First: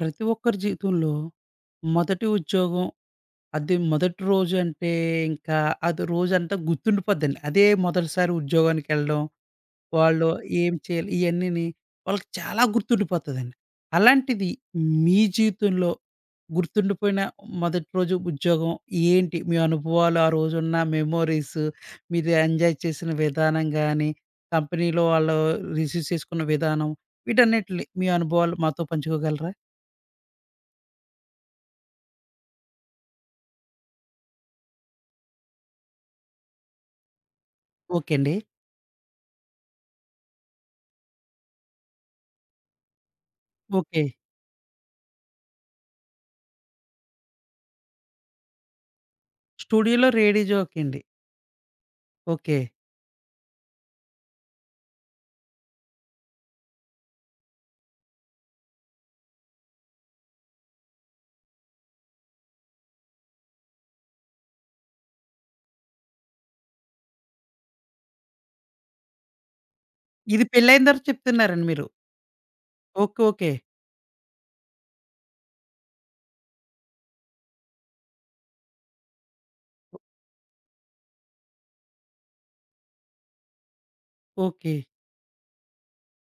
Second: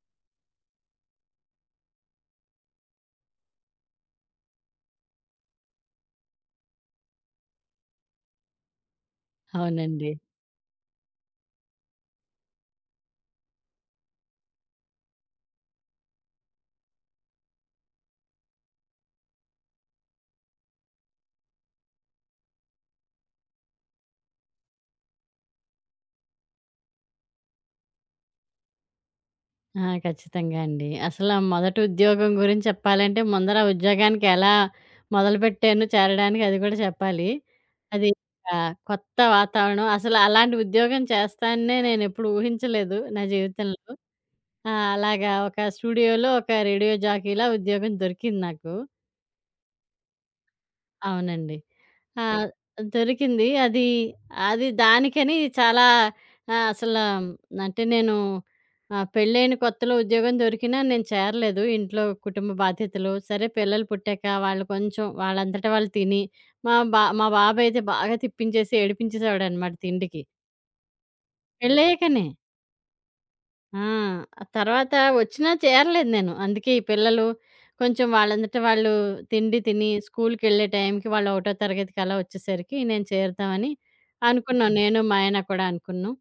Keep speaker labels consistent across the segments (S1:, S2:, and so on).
S1: ప్రతి ఒక్కరి జీవితంలో మొదటి ఉద్యోగం అది మొదటి రోజు అంటే ఇంకా అది రోజంతా గుర్తుండిపోద్దండి. అదే మొదటిసారి ఉద్యోగానికి వెళ్ళడం,
S2: అవునండి.
S1: వాళ్ళు ఏం చేయాలి ఇయన్నీని వాళ్ళకి చాలా గుర్తుండిపోతదండి. అలాంటిది మీ జీవితంలో గుర్తుండిపోయిన మొదటి రోజు ఉద్యోగం ఏంటి? మీ అనుభవాలు, ఆ రోజున్న మెమోరీస్, మీరు ఎంజాయ్ చేసిన విధానం గాని, కంపెనీలో వాళ్ళు రిసీవ్ చేసుకున్న విధానం వీటన్నిటిని మీ అనుభవాలు మాతో పంచుకోగలరా?
S2: ఖచ్చితంగా అండి. అసల మొదటి ఉద్యోగం గురించి చెప్పాలంటే, ముందర ఆ ఉద్యోగానికి ఎలా మొదలుపెట్టాను చేరడానికి అది కూడా చెప్పాలి. అది
S1: ఓకే అండి.
S2: కొత్త వాతావరణం. అసలు అలాంటి ఉద్యోగం చేస్తాననే నేనెప్పుడు ఊహించలేదు నా జీవితంలో.
S1: ఓకే.
S2: అలాగా ఒక స్టూడియోలో ఒక రేడియో జాకీలా ఉద్యోగం దొరికింది నాకు.
S1: స్టూడియోలో రేడియో జోకీ అండి.
S2: అవునండి. ఆ!
S1: ఓకే.
S2: దొరికింది. అది, అది దానికని చాలా ఆహ్, అసలు అంటే నేను ఆహ్, పెళ్ళైన కొత్తలో ఉద్యోగం దొరికినా నేను చేరలేదు. ఇంట్లో కుటుంబ బాధ్యతలు. సరే పిల్లలు పుట్టాక వాళ్ళు కొంచెం వాళ్ళంతట వాళ్ళు తిని, మా బాబు అయితే బాగా తిప్పించేసి, ఏడిపించేసేవాడనమాట తిండికి.
S1: ఇది పెళ్లయిన తర్వాత చెప్తున్నారండి మీరు.
S2: పెళ్ళయ్యాకనే.
S1: ఓకే. ఓకే.
S2: ఆ! తర్వాత వచ్చినా చేరలేదు నేను. అందుకే ఈ పిల్లలు కొంచెం వాళ్ళంతట వాళ్ళు తిండి తిని స్కూల్‌కెళ్ళే టైంకి వాళ్ళు ఒకటో తరగతికి అలా వచ్చేసరికి నేను చేరుతామని అనుకున్నాం.
S1: ఓకే.
S2: నేను, మా ఆయన కూడా అనుకున్నాం.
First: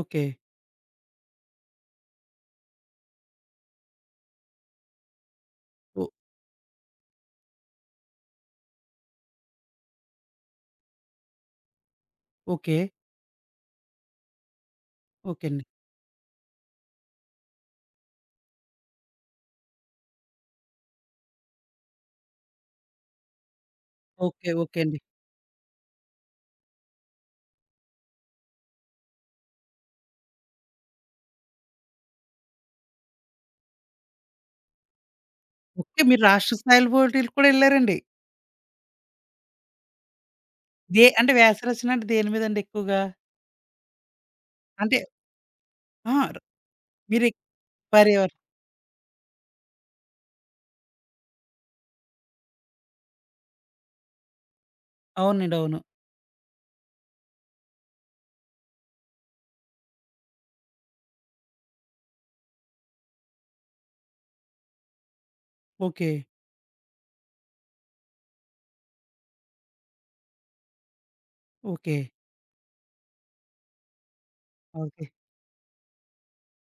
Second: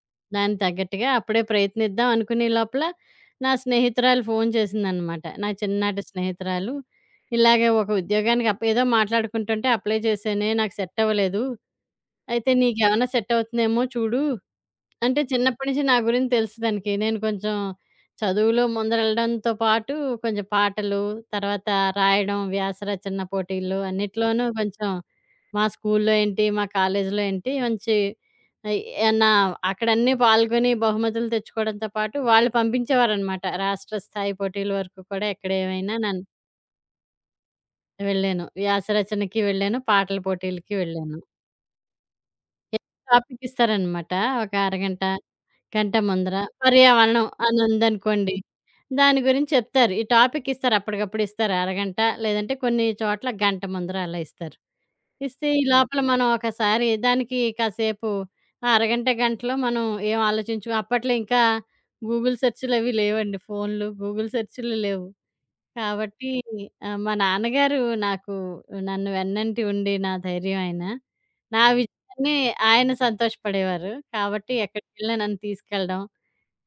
S1: ఓకే.
S2: దానికి తగ్గట్టుగా అప్పుడే ప్రయత్నిద్దాం అనుకునే లోపల నా స్నేహితురాలు ఫోను చేసిందనమాట. నా చిన్ననాటి
S1: ఓ,
S2: స్నేహితురాలు. ఇలాగే ఒక ఉద్యోగానికి ఏదో మాట్లాడుకుంటుంటే అప్లై చేశానే నాకు సెట్ అవ్వలేదు. అయితే
S1: ఓకే.
S2: నీకేమన్నా సెట్ అవుతుందేమో చూడు అంటే
S1: ఓకే అండి.
S2: చిన్నప్పటి నుంచి నా గురించి తెలుసు తనకి. నేను కొంచెం చదువులో ముందరెళ్ళడంతో పాటు కొంచెం పాటలు, తర్వాత రాయడం, వ్యాస రచన పోటీలు అన్నిట్లోనూ
S1: ఓకే. ఓకే
S2: కొంచెం
S1: అండి.
S2: మా స్కూల్లో ఏంటి, మా కాలేజీలో ఏంటి మంచి ఆహ్, నా అక్కడన్నీ పాల్గొని బహుమతులు తెచ్చుకోవడంతో పాటు వాళ్ళు పంపించేవారనమాట. రాష్ట్ర స్థాయి పోటీల వరకు కూడా ఎక్కడ ఏమైనా
S1: ఓకే. మీరు
S2: నన్ను
S1: రాష్ట్ర స్థాయిల పోటీలకు కూడా ఎళ్లారండి.
S2: వెళ్ళాను. వ్యాస రచనకి వెళ్ళాను, పాటల పోటీలకి
S1: దే
S2: వెళ్ళాను.
S1: అంటే వ్యాస రచన అంటే దేని మీదండి
S2: ఏదో
S1: ఎక్కువగా?
S2: టాపిక్ ఇస్తారనమాట. ఒక
S1: అంటే
S2: అరగంట
S1: ఆ!
S2: కంఠముందర, పర్యావరణం
S1: మీరు
S2: అని ఉందనుకోండి.
S1: పర్యావరణం.
S2: దాని గురించి చెప్తారు. ఈ టాపిక్ ఇస్తారు అప్పటికప్పుడు ఇస్తారు. అరగంట లేదంటే కొన్ని చోట్ల గంట ముందర అలా ఇస్తారు. ఇస్తే
S1: అవునండి.
S2: ఈ
S1: అవును.
S2: లోపల మనం ఒకసారి దానికి కాసేపు ఆ అరగంట, గంటలో మనం ఏం ఆలోచించు అప్పట్లో ఇంకా గూగుల్ సెర్చులవి లేవండి. ఫోన్లు, గూగుల్ సెర్చులు లేవు.
S1: ఓకే.
S2: కాబట్టి మా నాన్నగారు నాకు నన్ను వెన్నంటి ఉండి నా ధైర్యం ఆయన. నా
S1: ఓకే.
S2: విజయాన్ని ఆయన సంతోషపడేవారు. కాబట్టి
S1: ఓకే.
S2: ఎక్కడికెళ్ళినా నన్ను తీసుకెళ్ళడం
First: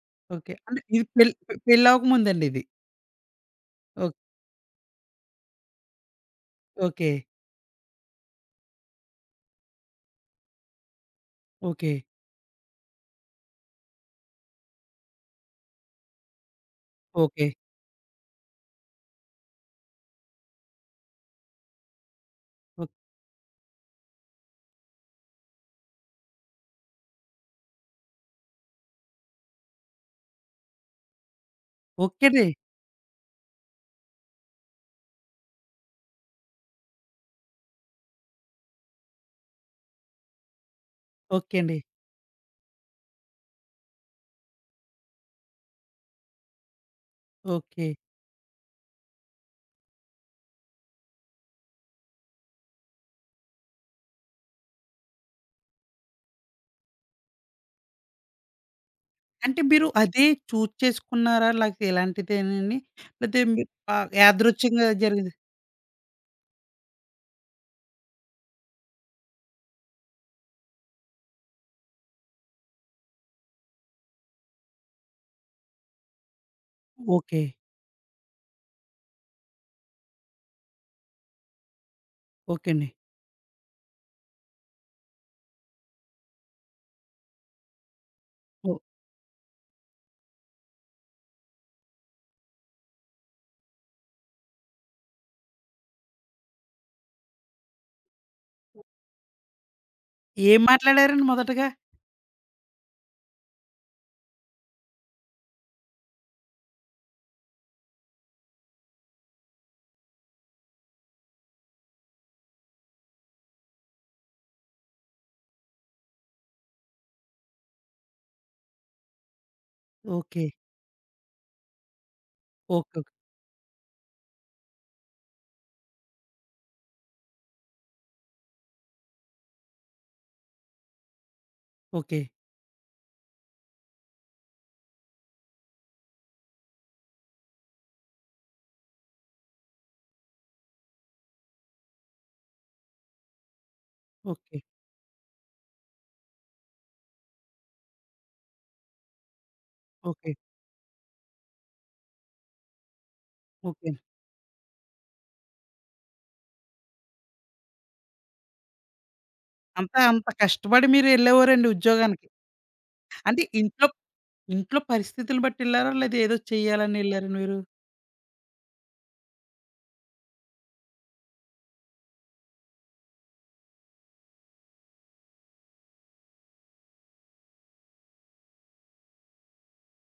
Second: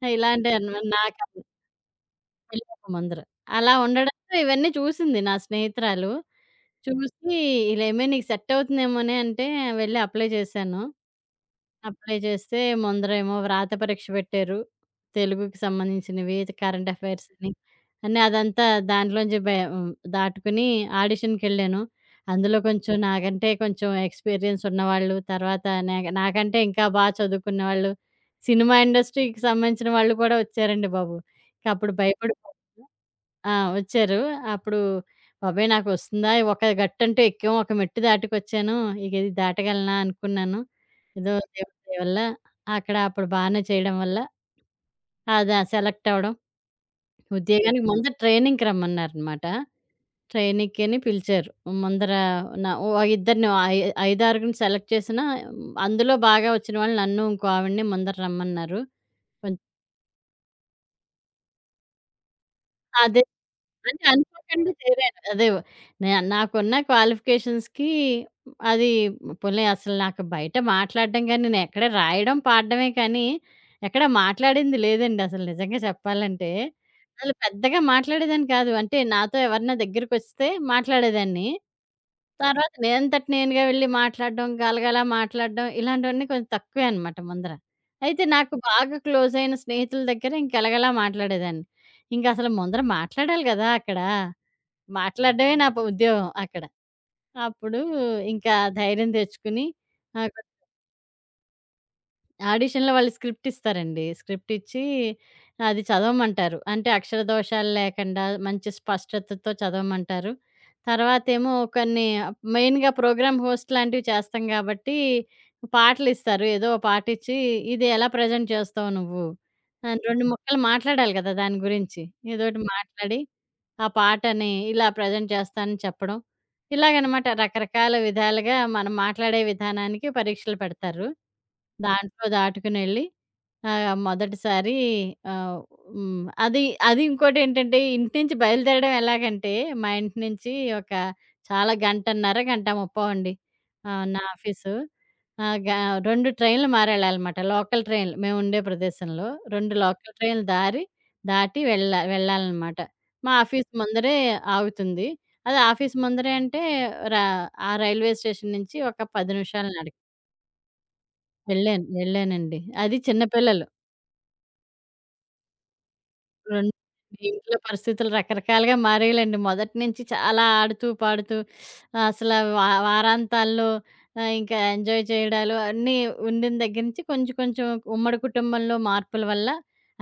S1: ఓకే.
S2: ఇలాంటివి
S1: అంటే
S2: అన్నమాట
S1: ఇది
S2: నాకు
S1: పెళ్లవ్వక ముందండి ఇది.
S2: పెళ్ళికి ముందర. అలా
S1: ఓ,
S2: ఉండడంతో ఇవన్నీ చూసింది నా స్నేహితురాలు.
S1: ఓకే.
S2: చూసి ఇలేమే నీకు సెట్ అవుతుందేమోనే అంటే వెళ్ళి అప్లై చేశాను.
S1: ఓకే.
S2: అప్లై చేస్తే ముందరేమో వ్రాత పరీక్ష పెట్టారు. తెలుగుకి సంబంధించినవి, కరెంట్ అఫైర్స్
S1: ఓకే.
S2: అని. అన్నీ అదంతా దాంట్లోంచి బయ హ్మ్. దాటుకుని ఆడిషన్‌కెళ్ళాను. అందులో
S1: ఓ,
S2: కొంచెం నాకంటే కొంచెం ఎక్స్‌పీరియన్స్ ఉన్నవాళ్ళు, తర్వాత నాకంటే ఇంకా బా చదువుకున్నవాళ్ళు, సినిమా ఇండస్ట్రీకి సంబంధించిన వాళ్ళు కూడా వచ్చారండి బాబు. ఇంకప్పుడు
S1: ఓకే
S2: భయపడిపో
S1: అండి.
S2: ఆ! వచ్చారు. అప్పుడు బాబోయ్! నాకొస్తుందా? ఒక గట్టంటూ ఎక్కాం. ఒక మెట్టు దాటుకొచ్చాను. ఇక ఇది దాటగలనా అనుకున్నాను. ఏదో
S1: ఓకే
S2: దేవుడి
S1: అండి.
S2: దయ వల్ల అక్కడ అప్పుడు బానే చేయడం వల్ల అది సెలెక్ట్ అవ్వడం. ఉద్యోగానికి
S1: ఓకే.
S2: ముందు ట్రైనింగ్‌కి రమ్మన్నారనమాట. ట్రైనింగ్‌కని పిలిచారు. ముందర నా ఓ ఇద్దరిని ఐ ఐదారుగురిని సెలెక్ట్ చేసిన అందులో బాగా వచ్చిన వాళ్ళు నన్ను ఇంకో ఆవిడని ముందర రమ్మన్నారు. కొంచెం
S1: అంటే మీరు అదే చూజ్ చేసుకున్నారా? లేకపోతే ఇలాంటిదేనండి?
S2: అదే
S1: లేతే ఇ ఆ!
S2: అంటే అనుకోకుండా
S1: యాదృచ్ఛంగా
S2: చేరాను.
S1: జరిగింది.
S2: అదే నాకున్న క్వాలిఫికేషన్స్‌కి అది పోన్లే అసలు నాకు బయట మాట్లాడడం గాని, నేను ఎక్కడ రాయడం, పాడడమే కానీ, ఎక్కడ మాట్లాడింది లేదండి అసలు నిజంగా చెప్పాలంటే. అసలు
S1: ఓకే.
S2: పెద్దగా మాట్లాడేదాన్ని కాదు. అంటే నాతో ఎవరైనా దగ్గరికొస్తే మాట్లాడేదాన్ని.
S1: ఓకే
S2: తర్వాత
S1: అండి.
S2: నేనంతట నేనుగా వెళ్లి మాట్లాడడం, గలగలా మాట్లాడడం ఇలాంటివన్నీ కొంచెం తక్కువే అనమాట ముందర. అయితే నాకు
S1: ఓహ్!
S2: బాగా క్లోజ్ అయిన స్నేహితుల దగ్గర ఇంక గలగలా మాట్లాడేదాన్ని. ఇంకసలు ముందర మాట్లాడాలి గదా! అక్కడ. మాట్లాడడమే నా ఉద్యోగం అక్కడ. అప్పుడు ఇంకా ధైర్యం తెచ్చుకుని ఆహ్,
S1: ఏం మాట్లాడారండి మొదటగా?
S2: ఆడిషన్‌లో వాళ్ళు స్క్రిప్ట్ ఇస్తారండి. స్క్రిప్ట్ ఇచ్చి అది చదవమంటారు. అంటే అక్షర దోషాలు లేకుండా మంచి స్పష్టతతో చదవమంటారు. తర్వాతేమో కొన్ని మెయిన్‌గా ప్రోగ్రామ్ హోస్ట్ లాంటివి చేస్తాం గాబట్టి పాటలిస్తారు. ఏదో ఓ పాటిచ్చి ఇది ఎలా ప్రెజెంట్ చేస్తావు నువ్వు? అని 2
S1: ఓకే.
S2: ముక్కలు మాట్లాడాలి గదా! దాని గురించి. ఏదోటి
S1: ఓకే.
S2: మాట్లాడి ఆ పాటని ఇలా ప్రెజెంట్ చేస్తానని చెప్పడం. ఇలాగనమాట రకరకాల విధాలుగా మనం మాట్లాడే విధానానికి పరీక్షలు పెడతారు.
S1: ఓకే.
S2: దాంట్లో దాటుకునెళ్ళి ఆ! మొదటిసారి ఆహ్, హ్మ్. అది అది ఇంకోటేంటంటే ఇంటి నుంచి బయలుదేరడం ఎలాగంటే, మా ఇంటి నుంచి ఒక చాలా గంటన్నర, గంట ముప్పో అండి నా
S1: ఓకే.
S2: ఆఫీసు. ఆహ్, గ 2 ట్రైన్లు మారెళ్ళాలమాట. లోకల్ ట్రైన్లు మేముండే ప్రదేశంలో 2 లోకల్
S1: ఓకే.
S2: ట్రైన్లు దారి దాటి వెళ్ళాలనమాట. మా ఆఫీస్
S1: ఓకే.
S2: ముందరే ఆగుతుంది. అది ఆఫీస్ ముందరే అంటే రా ఆ రైల్వే స్టేషన్ నుంచి ఒక 10 నిమిషాల నడక
S1: అంతా అంత కష్టపడి మీరు ఎళ్ళేవారండి
S2: వెళ్ళాను.
S1: ఉద్యోగానికి.
S2: వెళ్ళానండి. అది
S1: అంటే
S2: చిన్నపిల్లలు.
S1: ఇంట్లో పరిస్థితులు బట్టి ఎళ్లారా? లేదా ఏదో
S2: రెండు
S1: చేయాలని ఎళ్లారండి
S2: ఇంట్లో
S1: మీరు?
S2: పరిస్థితులు రకరకాలుగా మారేయాలండి. మొదటి నుంచి చాలా ఆడుతూ, పాడుతూ అసల వా వారాంతాల్లో ఇంకా ఎంజాయ్ చేయడాలు అన్నీ ఉండిన దగ్గర నుంచి కొంచెం, కొంచెం ఉమ్మడి కుటుంబంలో మార్పుల వల్ల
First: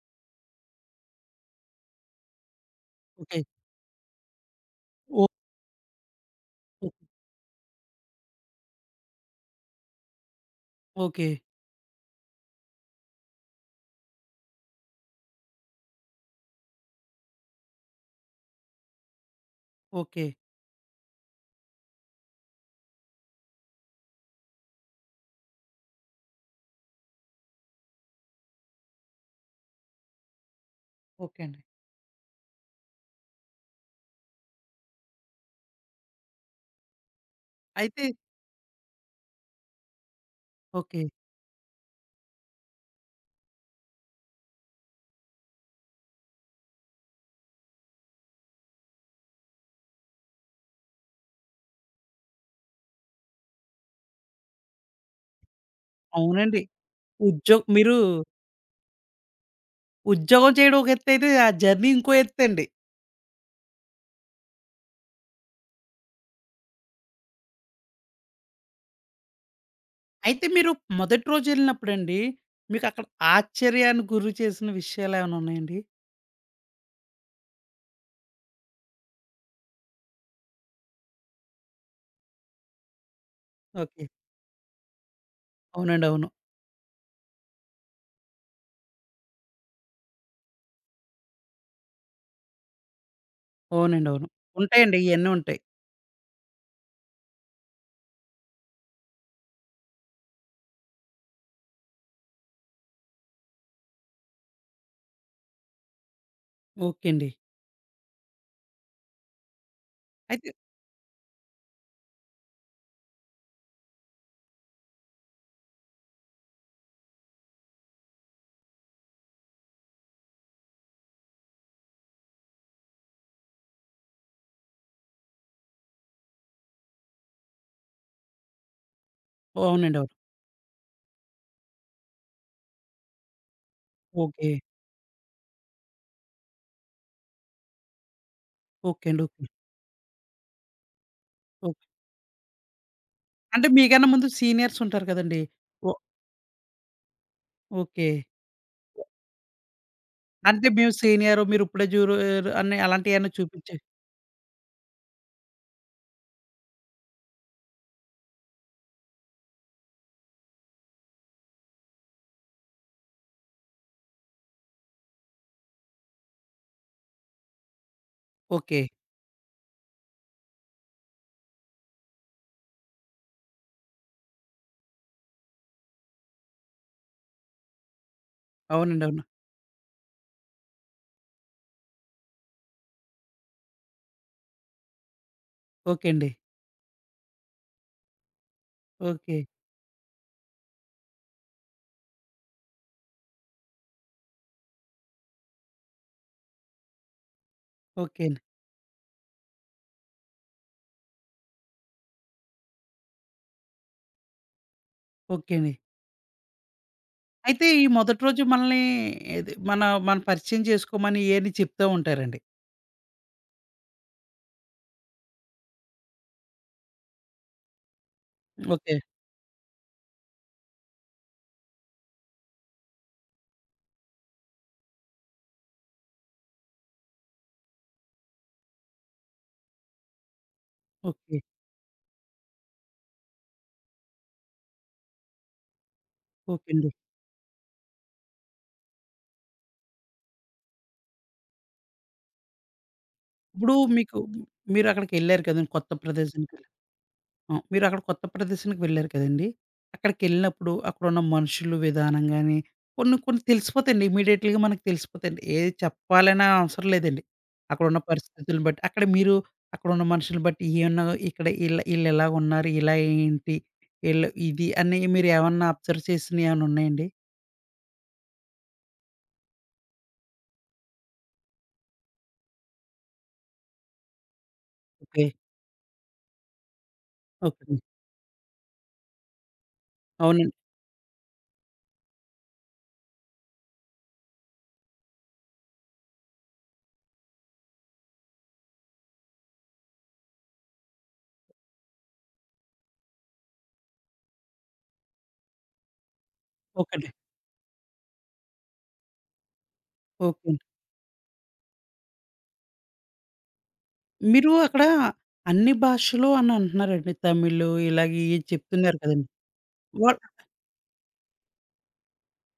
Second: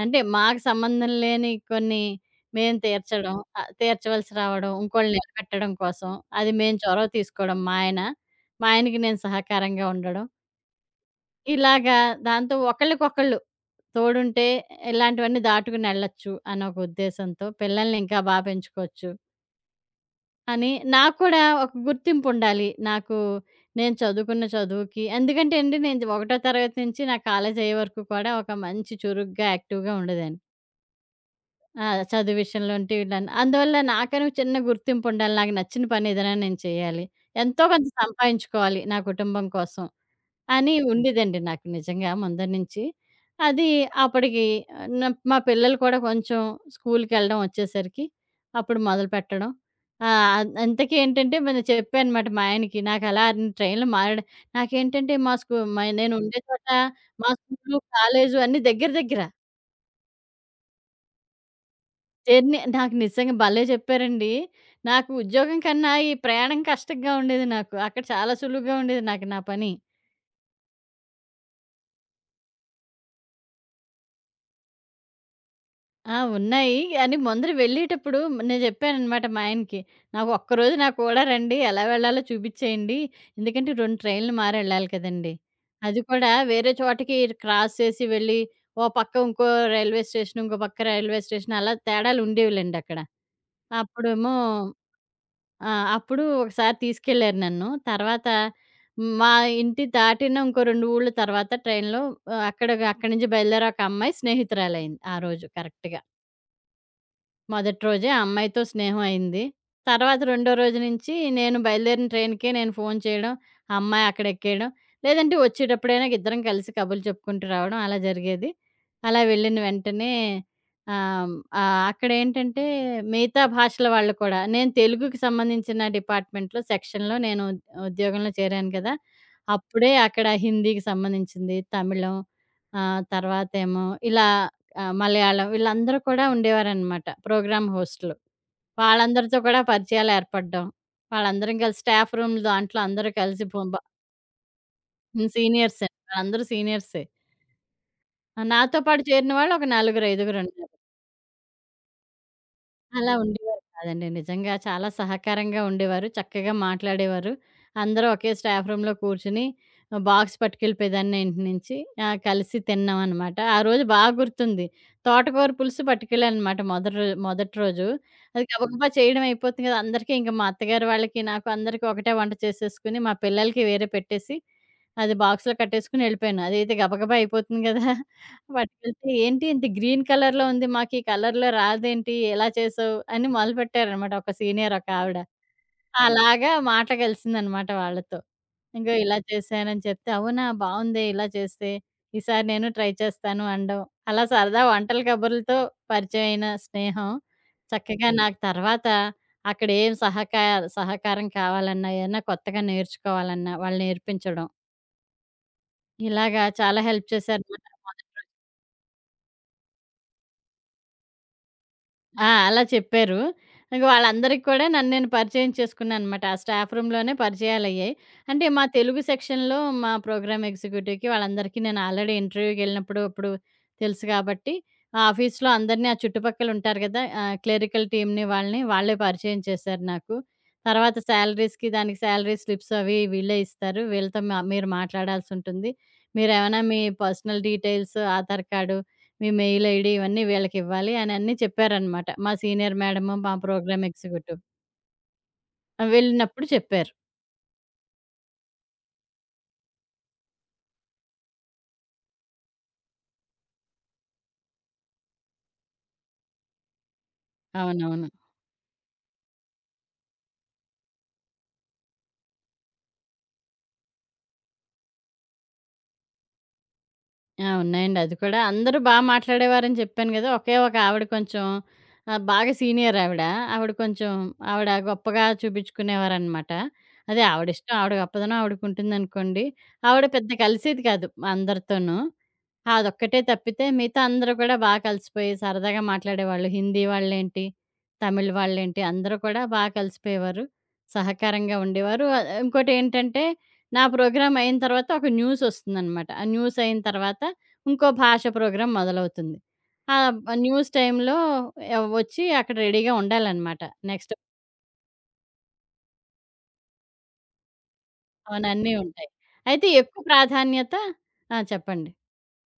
S2: అంటే మాకు సంబంధం లేని కొన్ని మేము తీర్చడం,
S1: ఓకే.
S2: తీర్చవలసి రావడం, ఇంకోళ్ళని
S1: ఓ,
S2: నిలబెట్టడం కోసం అది మేము
S1: ఓకే.
S2: చొరవ తీసుకోవడం మా ఆయన. మా ఆయనకి నేను సహకారంగా ఉండడం. ఇలాగా దాంతో ఒకళ్ళకొకళ్ళు తోడుంటే ఇలాంటివన్నీ దాటుకునెళ్ళొచ్చు అనే ఒక ఉద్దేశంతో పిల్లల్ని ఇంకా బా పెంచుకోవచ్చు
S1: ఓకే.
S2: అని నాకు కూడా ఒక గుర్తింపుండాలి. నాకు నేను చదువుకున్న చదువుకి ఎందుకంటే అండి నేను ఒకటో తరగతి నుంచి నా కాలేజ్ అయ్యే వరకు కూడా ఒక మంచి చురుగ్గా, యాక్టివ్‌గా ఉండేదాన్ని.
S1: ఓకే అండి.
S2: చదువు విషయంలో అంటే వీళ్ళని అందువల్ల నాకని ఒక చిన్న గుర్తింపుండాలి. నాకు నచ్చిన పని ఏదైనా నేను చేయాలి. ఎంతో కొంత
S1: అయితే
S2: సంపాదించుకోవాలి నా కుటుంబం కోసం. అని
S1: ఓకే.
S2: ఉండేదండి నాకు నిజంగా ముందర నుంచి. అది అప్పటికి ఆహ్, న మా పిల్లలు కూడా కొంచెం స్కూల్‌కెళ్ళడం వచ్చేసరికి అప్పుడు మొదలుపెట్టడం. ఇంతకీ ఏంటంటే నేను చెప్పానమాట మా ఆయనకి నాకలా ట్రైన్‌లో మారడం నాకేంటంటే మా స్కూ మ నేను ఉండే
S1: అవునండి.
S2: చోట మా స్కూలు,
S1: మీరు
S2: కాలేజు అన్నీ దగ్గర దగ్గర.
S1: ఉద్యోగం చేయడం ఒక ఎత్తయితే, ఆ జర్నీ ఇంకో
S2: జర్నీ
S1: ఎత్తండి.
S2: నాకు నిజంగా భలే చెప్పారండి. నాకు ఉద్యోగం కన్నా ఈ ప్రయాణం కష్టంగా ఉండేది నాకు. అక్కడ చాలా సులువుగా ఉండేది నాకు నా పని.
S1: అయితే మీరు మొదటి రోజెళ్ళినప్పుడండి, మీకక్కడ ఆశ్చర్యానికి గురి చేసిన విషయాలేమైనా ఉన్నాయండి?
S2: ఉన్నాయి. కానీ ముందర వెళ్ళేటప్పుడు నేను చెప్పాననమాట మా ఆయనకి. "నాకు ఒక్కరోజు నాకు కూడా రండి. ఎలా వెళ్ళాలో చూపిచ్చేయండి. ఎందుకంటే 2
S1: ఓకే.
S2: ట్రైన్లు మారెళ్ళాలి కదండీ! అది
S1: అవునండి. అవును.
S2: కూడా వేరే చోటకి క్రాస్ చేసి వెళ్ళి, ఓ పక్క ఇంకో రైల్వే స్టేషన్, ఇంకో పక్క రైల్వే స్టేషన్ అలా తేడాలు ఉండేవిలెండి అక్కడ.
S1: అవునండి. అవును.
S2: అప్పుడేమో
S1: ఉంటాయండి. ఇయన్నీ ఉంటాయి.
S2: ఆ! అప్పుడు ఒకసారి తీసుకెళ్లారు నన్ను. తర్వాత మా ఇంటి దాటిన ఇంకో 2 ఊర్ల తర్వాత ట్రైన్‌లో ఆహ్, అక్కడగా అక్కడి నుంచి బయలుదేరి ఒక అమ్మాయి స్నేహితురాలయింది ఆ రోజు కరెక్ట్‌గా.
S1: ఓకే అండి.
S2: మొదటి రోజే ఆ అమ్మాయితో స్నేహం అయింది. తర్వాత
S1: అయితే
S2: రెండో రోజు నుంచి నేను బయలుదేరిన ట్రైన్‌కే నేను ఫోను చేయడం, ఆ అమ్మాయి అక్కడ ఎక్కేయడం, లేదంటే వచ్చేటప్పుడైనా ఇద్దరం కలిసి కబుర్లు చెప్పుకుంటూ రావడం అలా జరిగేది. అలా వెళ్ళిన వెంటనే ఆహ్, ఆహ్, అక్కడేంటంటే మిగతా భాషల వాళ్ళు కూడా నేను తెలుగుకి సంబంధించిన డిపార్ట్‌మెంట్‌లో సెక్షన్‌లో నేను ఉద్యోగంలో చేరాను కదా! అప్పుడే
S1: అవునండి. అవును.
S2: అక్కడ హిందీకి సంబంధించింది, తమిళం ఆహ్, తర్వాతేమో ఇలా
S1: ఓకే.
S2: ఆ! మలయాళం వీళ్ళందరూ కూడా ఉండేవారనమాట ప్రోగ్రామ్ హోస్ట్‌లు.
S1: ఓకే అండి.
S2: వాళ్ళందరితో
S1: ఓకే.
S2: కూడా పరిచయాలేర్పడడం. వాళ్ళందరం కలిసి
S1: ఓకే.
S2: స్టాఫ్ రూమ్ దాంట్లో అందరూ కలిసి
S1: అంటే
S2: బొంబ
S1: మీకన్నా ముందు సీనియర్స్ ఉంటారు
S2: హ్మ్.
S1: కదండీ!
S2: సీనియర్సే.
S1: ఓ,
S2: వాళ్ళందరూ సీనియర్సే.
S1: ఓకే.
S2: నాతో పాటు చేరిన వాళ్ళు ఒక నలుగురు ఐదుగురున్నారు.
S1: అంటే మేము సీనియరు, మీరిప్పుడే జూనియర్ అని
S2: అలా
S1: అలాంటియేమన్నా
S2: ఉండేవారు
S1: చూపించే
S2: కాదండి. నిజంగా చాలా సహకారంగా ఉండేవారు. చక్కగా మాట్లాడేవారు. అందరూ ఒకే స్టాఫ్ రూమ్‌లో కూర్చొని బాక్స్ పట్టుకెళ్ళిపోయేదాన్ని ఇంటి నుంచి. కలిసి తిన్నామనమాట. ఆ రోజు బాగా గుర్తుంది. తోటకూర పులుసు పట్టుకెళ్ళాననమాట మొదటి రోజు. అది
S1: ఓకే.
S2: గబగబా చేయడం అయిపోతుంది కదా! అందరికీ ఇంక మా అత్తగారు వాళ్ళకి, నాకు అందరికీ ఒకటే వంట చేసేసుకొని, మా పిల్లలకి వేరే పెట్టేసి, అది బాక్స్‌లో కట్టేసుకొని ఎళ్ళిపోయాను. అదైతే గబగబా అయిపోతుంది కదా!
S1: అవునండి.
S2: పట్టుకెళ్తే,
S1: అవును.
S2: "ఏంటి ఇంత గ్రీన్ కలర్‌లో ఉంది. మాకీ కలర్‌లో రాదేంటి? ఎలా చేసావు?" అని మొదలుపెట్టారనమాట ఒక సీనియర్ ఒకావిడ. అవును.
S1: ఓకే అండి.
S2: అలాగా మాట కలిసిందనమాట వాళ్ళతో. "ఇంగో ఇలా
S1: ఓకే.
S2: చేశానని" చెప్తే, "అవునా? బావుందే ఇలా చేస్తే. ఈసారి నేను ట్రై చేస్తాను" అనడం. అలా సరదా వంటల కబుర్లతో పరిచయం అయిన స్నేహం, చక్కగా హ్మ్.
S1: ఓకే
S2: నాకు
S1: అండి.
S2: తర్వాత అక్కడ ఏం సహకారం కావాలన్నా, ఏదన్నా కొత్తగా నేర్చుకోవాలన్నా, వాళ్ళు నేర్పించడం.
S1: ఓకే అండి.
S2: ఇలాగా చాలా హెల్ప్
S1: అయితే ఈ
S2: చేశారనమాట.
S1: మొదటి రోజు మనల్ని ఏది మన మన పరిచయం చేసుకోమని ఏని చెప్తా ఉంటారండి.
S2: అలా చెప్పారు. ఇంక వాళ్ళందరికి కూడా నన్ను నేను పరిచయం చేసుకున్నాననమాట. ఆ స్టాఫ్ రూమ్‌లోనే పరిచయాలయ్యాయి. అంటే మా
S1: ఓకే.
S2: తెలుగు సెక్షన్‌లో మా ప్రోగ్రామ్ ఎగ్జిక్యూటివ్‌కి వాళ్ళందరికీ నేను ఆల్రెడీ ఇంటర్వ్యూకెళ్ళినప్పుడు అప్పుడు తెలుసు కాబట్టి, ఆ ఆఫీస్‌లో అందరిని ఆ చుట్టుపక్కల ఉంటారు కదా! క్లెరికల్ టీమ్‌ని వాళ్ళని వాళ్ళే పరిచయం చేశారు నాకు. తర్వాత
S1: ఓకే.
S2: సాలరీస్‌కి దానికి సాలరీ స్లిప్స్ అవి వీళ్ళే ఇస్తారు. వీళ్ళతో మీరు మాట్లాడాల్సుంటుంది. మీరేమైనా
S1: ఓకే
S2: మీ
S1: అండి.
S2: పర్సనల్ డీటెయిల్స్, ఆధార్ కార్డు మీ మెయిల్ ఐడీ ఇవన్నీ వీళ్ళకివ్వాలి అని అన్నీ చెప్పారనమాట. మా సీనియర్ మేడము, మా
S1: ఇప్పుడు
S2: ప్రోగ్రామ్
S1: మీకు
S2: ఎగ్జిక్యూటివ్.
S1: మీరక్కడికెళ్లారు కదండీ కొత్త
S2: వెళ్ళినప్పుడు
S1: ప్రదేశానికి.
S2: చెప్పారు.
S1: ఆ! మీరక్కడ కొత్త ప్రదేశానికి వెళ్లారు కదండీ! అక్కడికెళ్ళినప్పుడు అక్కడున్న మనుషులు విధానం గాని, కొన్ని కొన్ని తెలిసిపోతాయండి. ఇమ్మీడియేట్‌లీగా మనకు తెలిసిపోతాయండి. ఏది చెప్పాలనే అవసరం లేదండి. అక్కడున్న
S2: అవునవును.
S1: పరిస్థితులను బట్టి, అక్కడ మీరు అక్కడున్న మనుషులను బట్టి ఏమన్నా ఇక్కడ ఈళ్ళెలాగున్నారు, ఇలా ఏంటి, ఈళ్ళు ఇది అని మీరేమన్నా అబ్జర్వ్ చేసినయి ఏమన్నా ఉన్నాయండి?
S2: ఉన్నాయండి. అది కూడా అందరూ బా మాట్లాడేవారని చెప్పాను గదా! ఒకే ఒక ఆవిడ కొంచెం బాగా సీనియర్ ఆవిడ. ఆవిడ కొంచెం ఆవిడ గొప్పగా
S1: ఓకే.
S2: చూపించుకునేవారనమాట. అదే ఆవిడిష్టం.
S1: ఓకే.
S2: ఆవిడ గొప్పదనం ఆవిడకుంటుందనుకోండి. ఆవిడ పెద్ద
S1: అవునండి.
S2: కలిసేది కాదు అందరితోనూ. అదొక్కటే తప్పితే మిగతా అందరూ కూడా బా కలిసిపోయి సరదాగా మాట్లాడేవాళ్ళు. హిందీ వాళ్ళేంటి, తమిళ్ వాళ్ళేంటి అందరూ కూడా బా కలిసిపోయేవారు. సహకారంగా ఉండేవారు. ఇంకోటేంటంటే నా ప్రోగ్రామ్ అయిన తర్వాత ఒక న్యూస్ వస్తుందనమాట. ఆ న్యూస్ అయిన
S1: ఓకే అండి.
S2: తర్వాత ఇంకో భాష ప్రోగ్రామ్ మొదలవుతుంది. ఆ
S1: ఓకే అండి.
S2: న్యూస్ టైమ్‌లో వచ్చి అక్కడ రెడీగా ఉండాలనమాట. నెక్స్ట్
S1: మీరు అక్కడ అన్ని భాషలు అని అంటున్నారండి. తమిళ్ ఇలాగ ఇయి
S2: అవునన్నీ
S1: చెప్తున్నారు
S2: ఉంటాయి.
S1: కదండీ!
S2: అయితే ఎక్కువ
S1: వా
S2: ప్రాధాన్యత చెప్పండి.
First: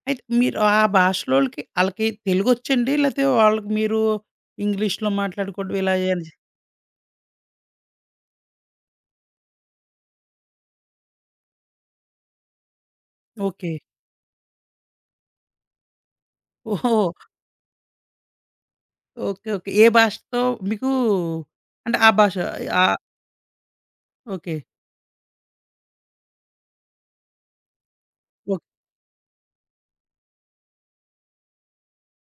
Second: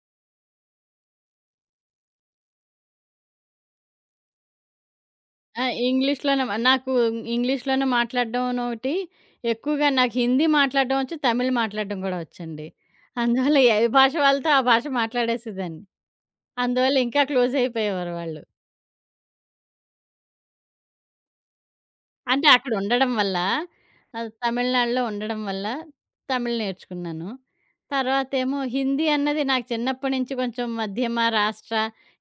S1: అయితే మీరు ఆ భాషలోళ్ళకి ఆళ్ళకి తెలుగొచ్చండి? లేతే వాళ్ళకి మీరు ఇంగ్లీష్‌లో మాట్లాడుకోవడం ఇలా ఏన్
S2: ఇంగ్లీష్‌లోనే నాకు ఇంగ్లీష్‌లోనే మాట్లాడడం ఒకటి ఎక్కువగా నాకు హిందీ మాట్లాడడం వచ్చు, తమిళ్ మాట్లాడడం కూడా వచ్చండి. అందువల్ల
S1: ఓకే.
S2: ఏ భాష వాళ్ళతో ఆ భాష మాట్లాడేసేదాన్ని. అందువల్ల
S1: ఓహో!
S2: ఇంకా క్లోజ్ అయిపోయేవారు వాళ్ళు.
S1: ఓకే. ఓకే. ఏ భాషతో మీకు అంటే ఆ భాష
S2: అంటే
S1: ఆహ్,
S2: అక్కడుండడం వల్ల
S1: ఓకే.
S2: తమిళనాడులో ఉండడం వల్ల తమిళ్ నేర్చుకున్నాను. తర్వాతేమో
S1: ఓక్
S2: హిందీ అన్నది నాకు చిన్నప్పటి నుంచి కొంచెం మధ్యమ, రాష్ట్ర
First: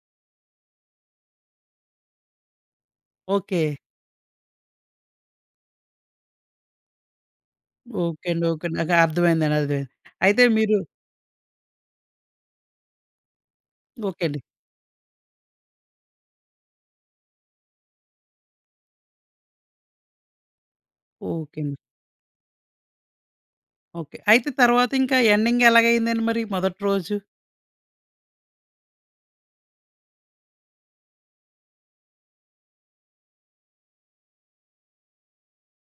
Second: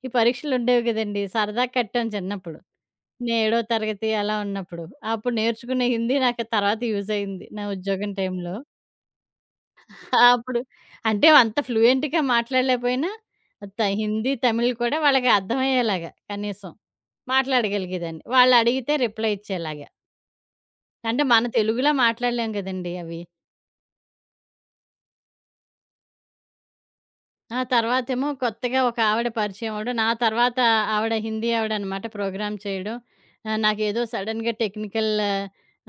S2: ఈ పరీక్షలుండేవి గదండీ! సరదాకి కట్టాం చిన్నప్పుడు. నేను ఏడో
S1: ఓకే.
S2: తరగతి అలా ఉన్నప్పుడు. అప్పుడు నేర్చుకున్న హిందీ నాకు తర్వాత యూజ్ అయింది నా ఉద్యోగం
S1: ఓకే అండి.
S2: టైంలో.
S1: ఓకే అండి. నాకు అర్థమైందండి. అర్థమైంది. అయితే
S2: అప్పుడు
S1: మీరు
S2: అంటే అంత ఫ్లూయెంట్‌గా మాట్లాడలేకపోయినా
S1: ఓకే
S2: హిందీ,
S1: అండి.
S2: తమిళ్ కూడా వాళ్ళకి అర్థమయ్యేలాగా కనీసం మాట్లాడగలిగేదాన్ని. వాళ్ళడిగితే రిప్లై ఇచ్చేలాగా. అంటే మన
S1: ఓకే అండి.
S2: తెలుగులో మాట్లాడలేం గదండీ అవి.
S1: ఓకే. అయితే తర్వాత ఇంకా ఎండింగ్ ఎలాగయిందండి మరి మొదటి రోజు?
S2: ఆ తర్వాతేమో కొత్తగా ఒక ఆవిడ పరిచయం అవ్వడం, నా తర్వాత ఆవిడ హిందీ ఆవిడనమాట ప్రోగ్రామ్ చేయడం. నాకేదో సడెన్‌గా టెక్నికల్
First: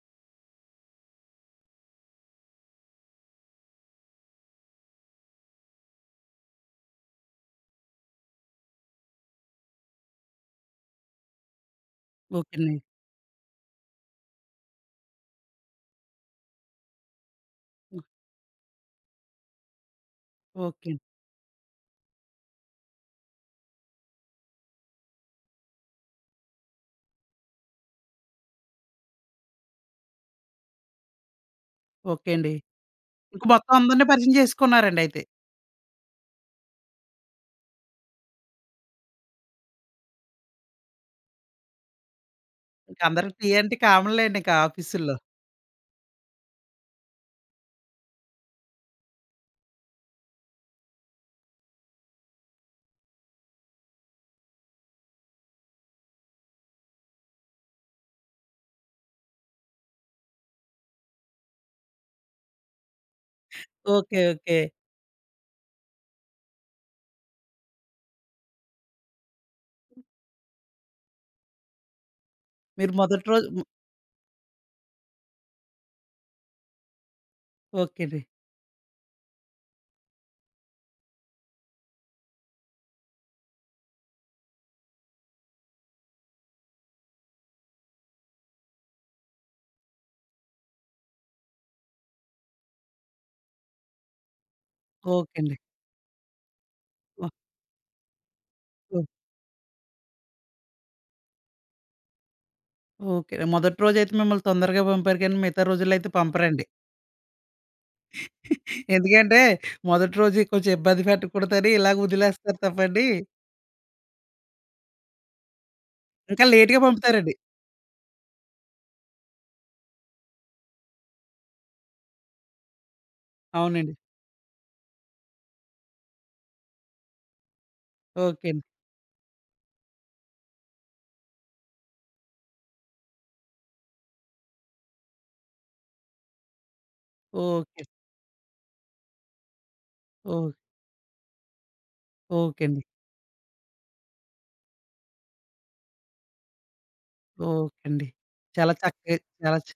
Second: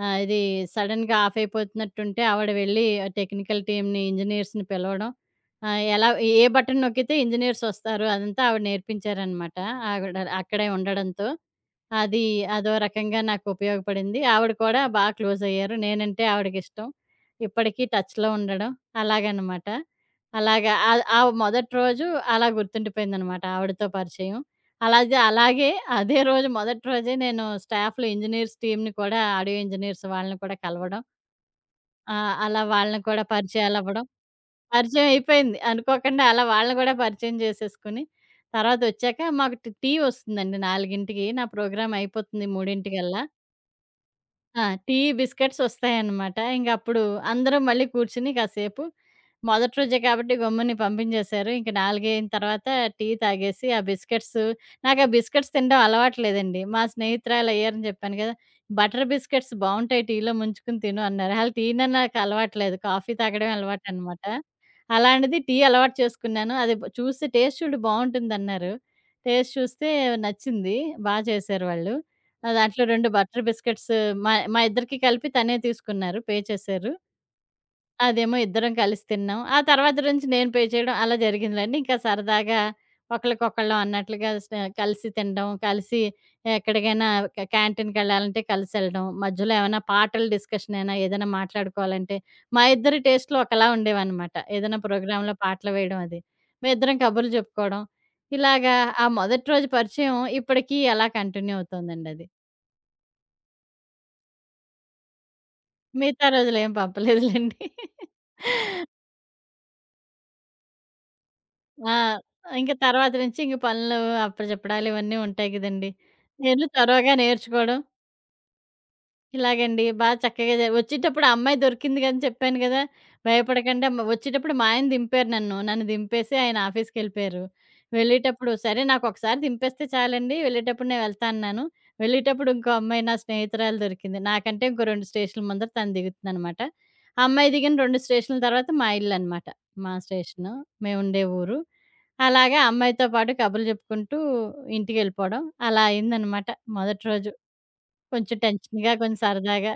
S2: ఆహ్, ఇది సడెన్‌గా ఆఫ్ అయిపోతున్నట్టుంటే ఆవిడ వెళ్ళి టెక్నికల్ టీమ్‌ని, ఇంజినీర్స్‌ని పిలవడం. ఆహ్, ఎలా ఏ బటన్ నొక్కితే ఇంజినీర్స్ వస్తారు అదంతా ఆవిడ నేర్పించారనమాట. ఆవిడ అక్కడే ఉండడంతో. అది
S1: ఓకే
S2: అదో
S1: అండి.
S2: రకంగా నాకు ఉపయోగపడింది. ఆవిడ కూడా బా క్లోజయ్యారు. నేనంటే ఆవిడకిష్టం. ఇప్పటికీ
S1: ఓహ్!
S2: టచ్‌లో ఉండడం అలాగనమాట. అలాగా
S1: ఓకే అండి.
S2: ఆ మొదటి రోజు అలా గుర్తుండిపోయిందనమాట ఆవిడతో పరిచయం. అలాగే అలాగే అదే రోజు మొదటి రోజే నేను స్టాఫ్‌లో ఇంజినీర్స్ టీమ్‌ని కూడా ఆడియో ఇంజినీర్స్ వాళ్ళని కూడా కలవడం. ఆ!
S1: ఓకే అండి.
S2: అలా వాళ్ళని కూడా
S1: ఇంక మొత్తం
S2: పరిచయాలవ్వడం.
S1: అందరిని పరిచయం చేసుకున్నారండి
S2: పరిచయం
S1: అయితే.
S2: అయిపోయింది. అనుకోకుండా అలా వాళ్ళని గూడా పరిచయం జేసేసుకొని, తర్వాతొచ్చాక మాకు టీ వస్తుందండి 4కి. నా ప్రోగ్రామ్ అయిపోతుంది 3
S1: ఇంక
S2: కల్లా.
S1: అందరికి టీ అంటే కామన్‌లెండి ఇంక
S2: టీ,
S1: ఆఫీసుల్లో.
S2: బిస్కెట్స్ వస్తాయన్నమాట. ఇంకప్పుడు అందరూ మళ్ళీ కూర్చొని కాసేపు మొదటి రోజే కాబట్టి గమ్ముని పంపించేశారు. ఇంక 4 అయిన తర్వాత టీ తాగేసి, ఆ బిస్కెట్స్ నాకు ఆ బిస్కెట్స్ తినడం అలవాట్లేదండి. మా స్నేహితురాలు అయ్యారని చెప్పాను కదా! బటర్ బిస్కెట్స్ బావుంటాయి టీలో ముంచుకొని తిను అన్నారు. అసలు టీనే నాకు అలవాట్లేదు. కాఫీ తాగడమే
S1: ఓకే.
S2: అలవాటనమాట.
S1: ఓకే.
S2: అలాంటిది టీ అలవాటు చేసుకున్నాను. అది చూసి టేస్ట్ చూడు బావుంటుందన్నారు. టేస్ట్ చూస్తే నచ్చింది. బా చేశారు వాళ్ళు. దాంట్లో
S1: మీరు
S2: 2
S1: మొదటి
S2: బటర్
S1: రోజు హ్మ్.
S2: బిస్కెట్స్ మా మా ఇద్దరికీ కలిపి తనే తీసుకున్నారు. పే చేశారు.
S1: ఓకే అండి.
S2: అదేమో ఇద్దరం కలిసి తిన్నాం. ఆ తర్వాత నుంచి నేను పే చేయడం అలా జరిగిందిలెండి. ఇంకా సరదాగా ఒకళ్ళకొకళ్ళం అన్నట్లుగా కలిసి తినడం, కలిసి ఎక్కడికైనా క్యాంటీన్‌కెళ్ళాలంటే కలిసెళ్ళడం, మధ్యలో ఏమైనా పాటల డిస్కషన్ అయినా, ఏదైనా మాట్లాడుకోవాలంటే మా ఇద్దరి టేస్ట్‌లు ఒకలా ఉండేవన్నమాట. ఏదైనా
S1: ఓకే
S2: ప్రోగ్రామ్‌లో
S1: అండి.
S2: పాటలు వేయడం అది. మేమిద్దరం
S1: ఓ,
S2: కబుర్లు చెప్పుకోవడం. ఇలాగా
S1: ఓ,
S2: ఆ మొదటి రోజు పరిచయం ఇప్పటికీ అలా కంటిన్యూ అవుతోందండది.
S1: ఓకే. మొదటి రోజైతే మిమ్మల్ని తొందరగా పంపారు కానీ మిగతా రోజుల్లో
S2: మిగతా
S1: పంపరండి.
S2: రోజులేం పంపలేదులెండి.
S1: ఎందుకంటే మొదటి రోజు కొంచెం ఇబ్బంది పెట్టకూడదని
S2: ఆ!
S1: ఇలాగ వదిలేస్తారు
S2: ఇంక
S1: తప్పండి.
S2: తర్వాత నుంచి ఇంక పనులు అప్పచెప్పడాలు ఇవన్నీ ఉంటాయి గదండీ.
S1: ఇంకా
S2: నేను
S1: లేట్‌గా
S2: చొరవగా
S1: పంపుతారండి.
S2: నేర్చుకోవడం, ఇలాగండి. బా చక్కగా వచ్చేటప్పుడు ఆ అమ్మాయి దొరికింది అని చెప్పాను గదా! భయపడకండి
S1: అవునండి.
S2: అమ్మ వచ్చేటప్పుడు మా ఆయన దింపారు నన్ను. నన్ను దింపేసి ఆయన ఆఫీస్‌కెళ్ళిపోయారు.
S1: ఓకే
S2: వెళ్ళేటప్పుడు
S1: అండి.
S2: సరే నాకొకసారి దింపేస్తే చాలండి. వెళ్ళేటప్పుడు నేను వెళ్తా అన్నాను. వెళ్ళేటప్పుడు ఇంకో అమ్మాయి నా స్నేహితురాలు దొరికింది. నాకంటే ఇంకో 2 స్టేషన్‌ల ముందర తను దిగుతుందనమాట. ఆ అమ్మాయి దిగిన
S1: ఓకే.
S2: 2 స్టేషన్‌ల తర్వాత మా ఇల్లనమాట. మా
S1: ఓహ్!
S2: స్టేషను. మేముండే ఊరు. అలాగే ఆ
S1: ఓకే అండి.
S2: అమ్మాయితో పాటు కబుర్లు చెప్పుకుంటూ ఇంటికెళ్ళిపోవడం. అలా అయిందనమాట మొదటి రోజు.
S1: ఓకే అండి.
S2: కొంచెం
S1: చాలా
S2: టెన్షన్‌గా,
S1: చక్కగా
S2: కొంచెం
S1: చాలా చ
S2: సరదాగా.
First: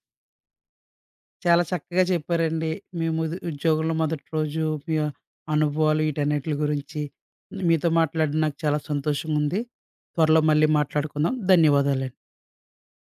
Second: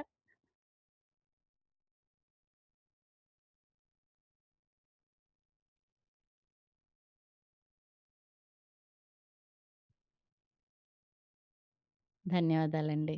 S1: చాలా చక్కగా చెప్పారండి. మీ ముదు ఉద్యోగంలో మొదటి రోజు మీ అనుభవాలు వీటన్నిటి గురించి మీతో మాట్లాడి నాకు చాలా సంతోషంగా ఉంది. త్వరలో మళ్ళీ మాట్లాడుకుందాం. ధన్యవాదాలండి.
S2: ధన్యవాదాలండి.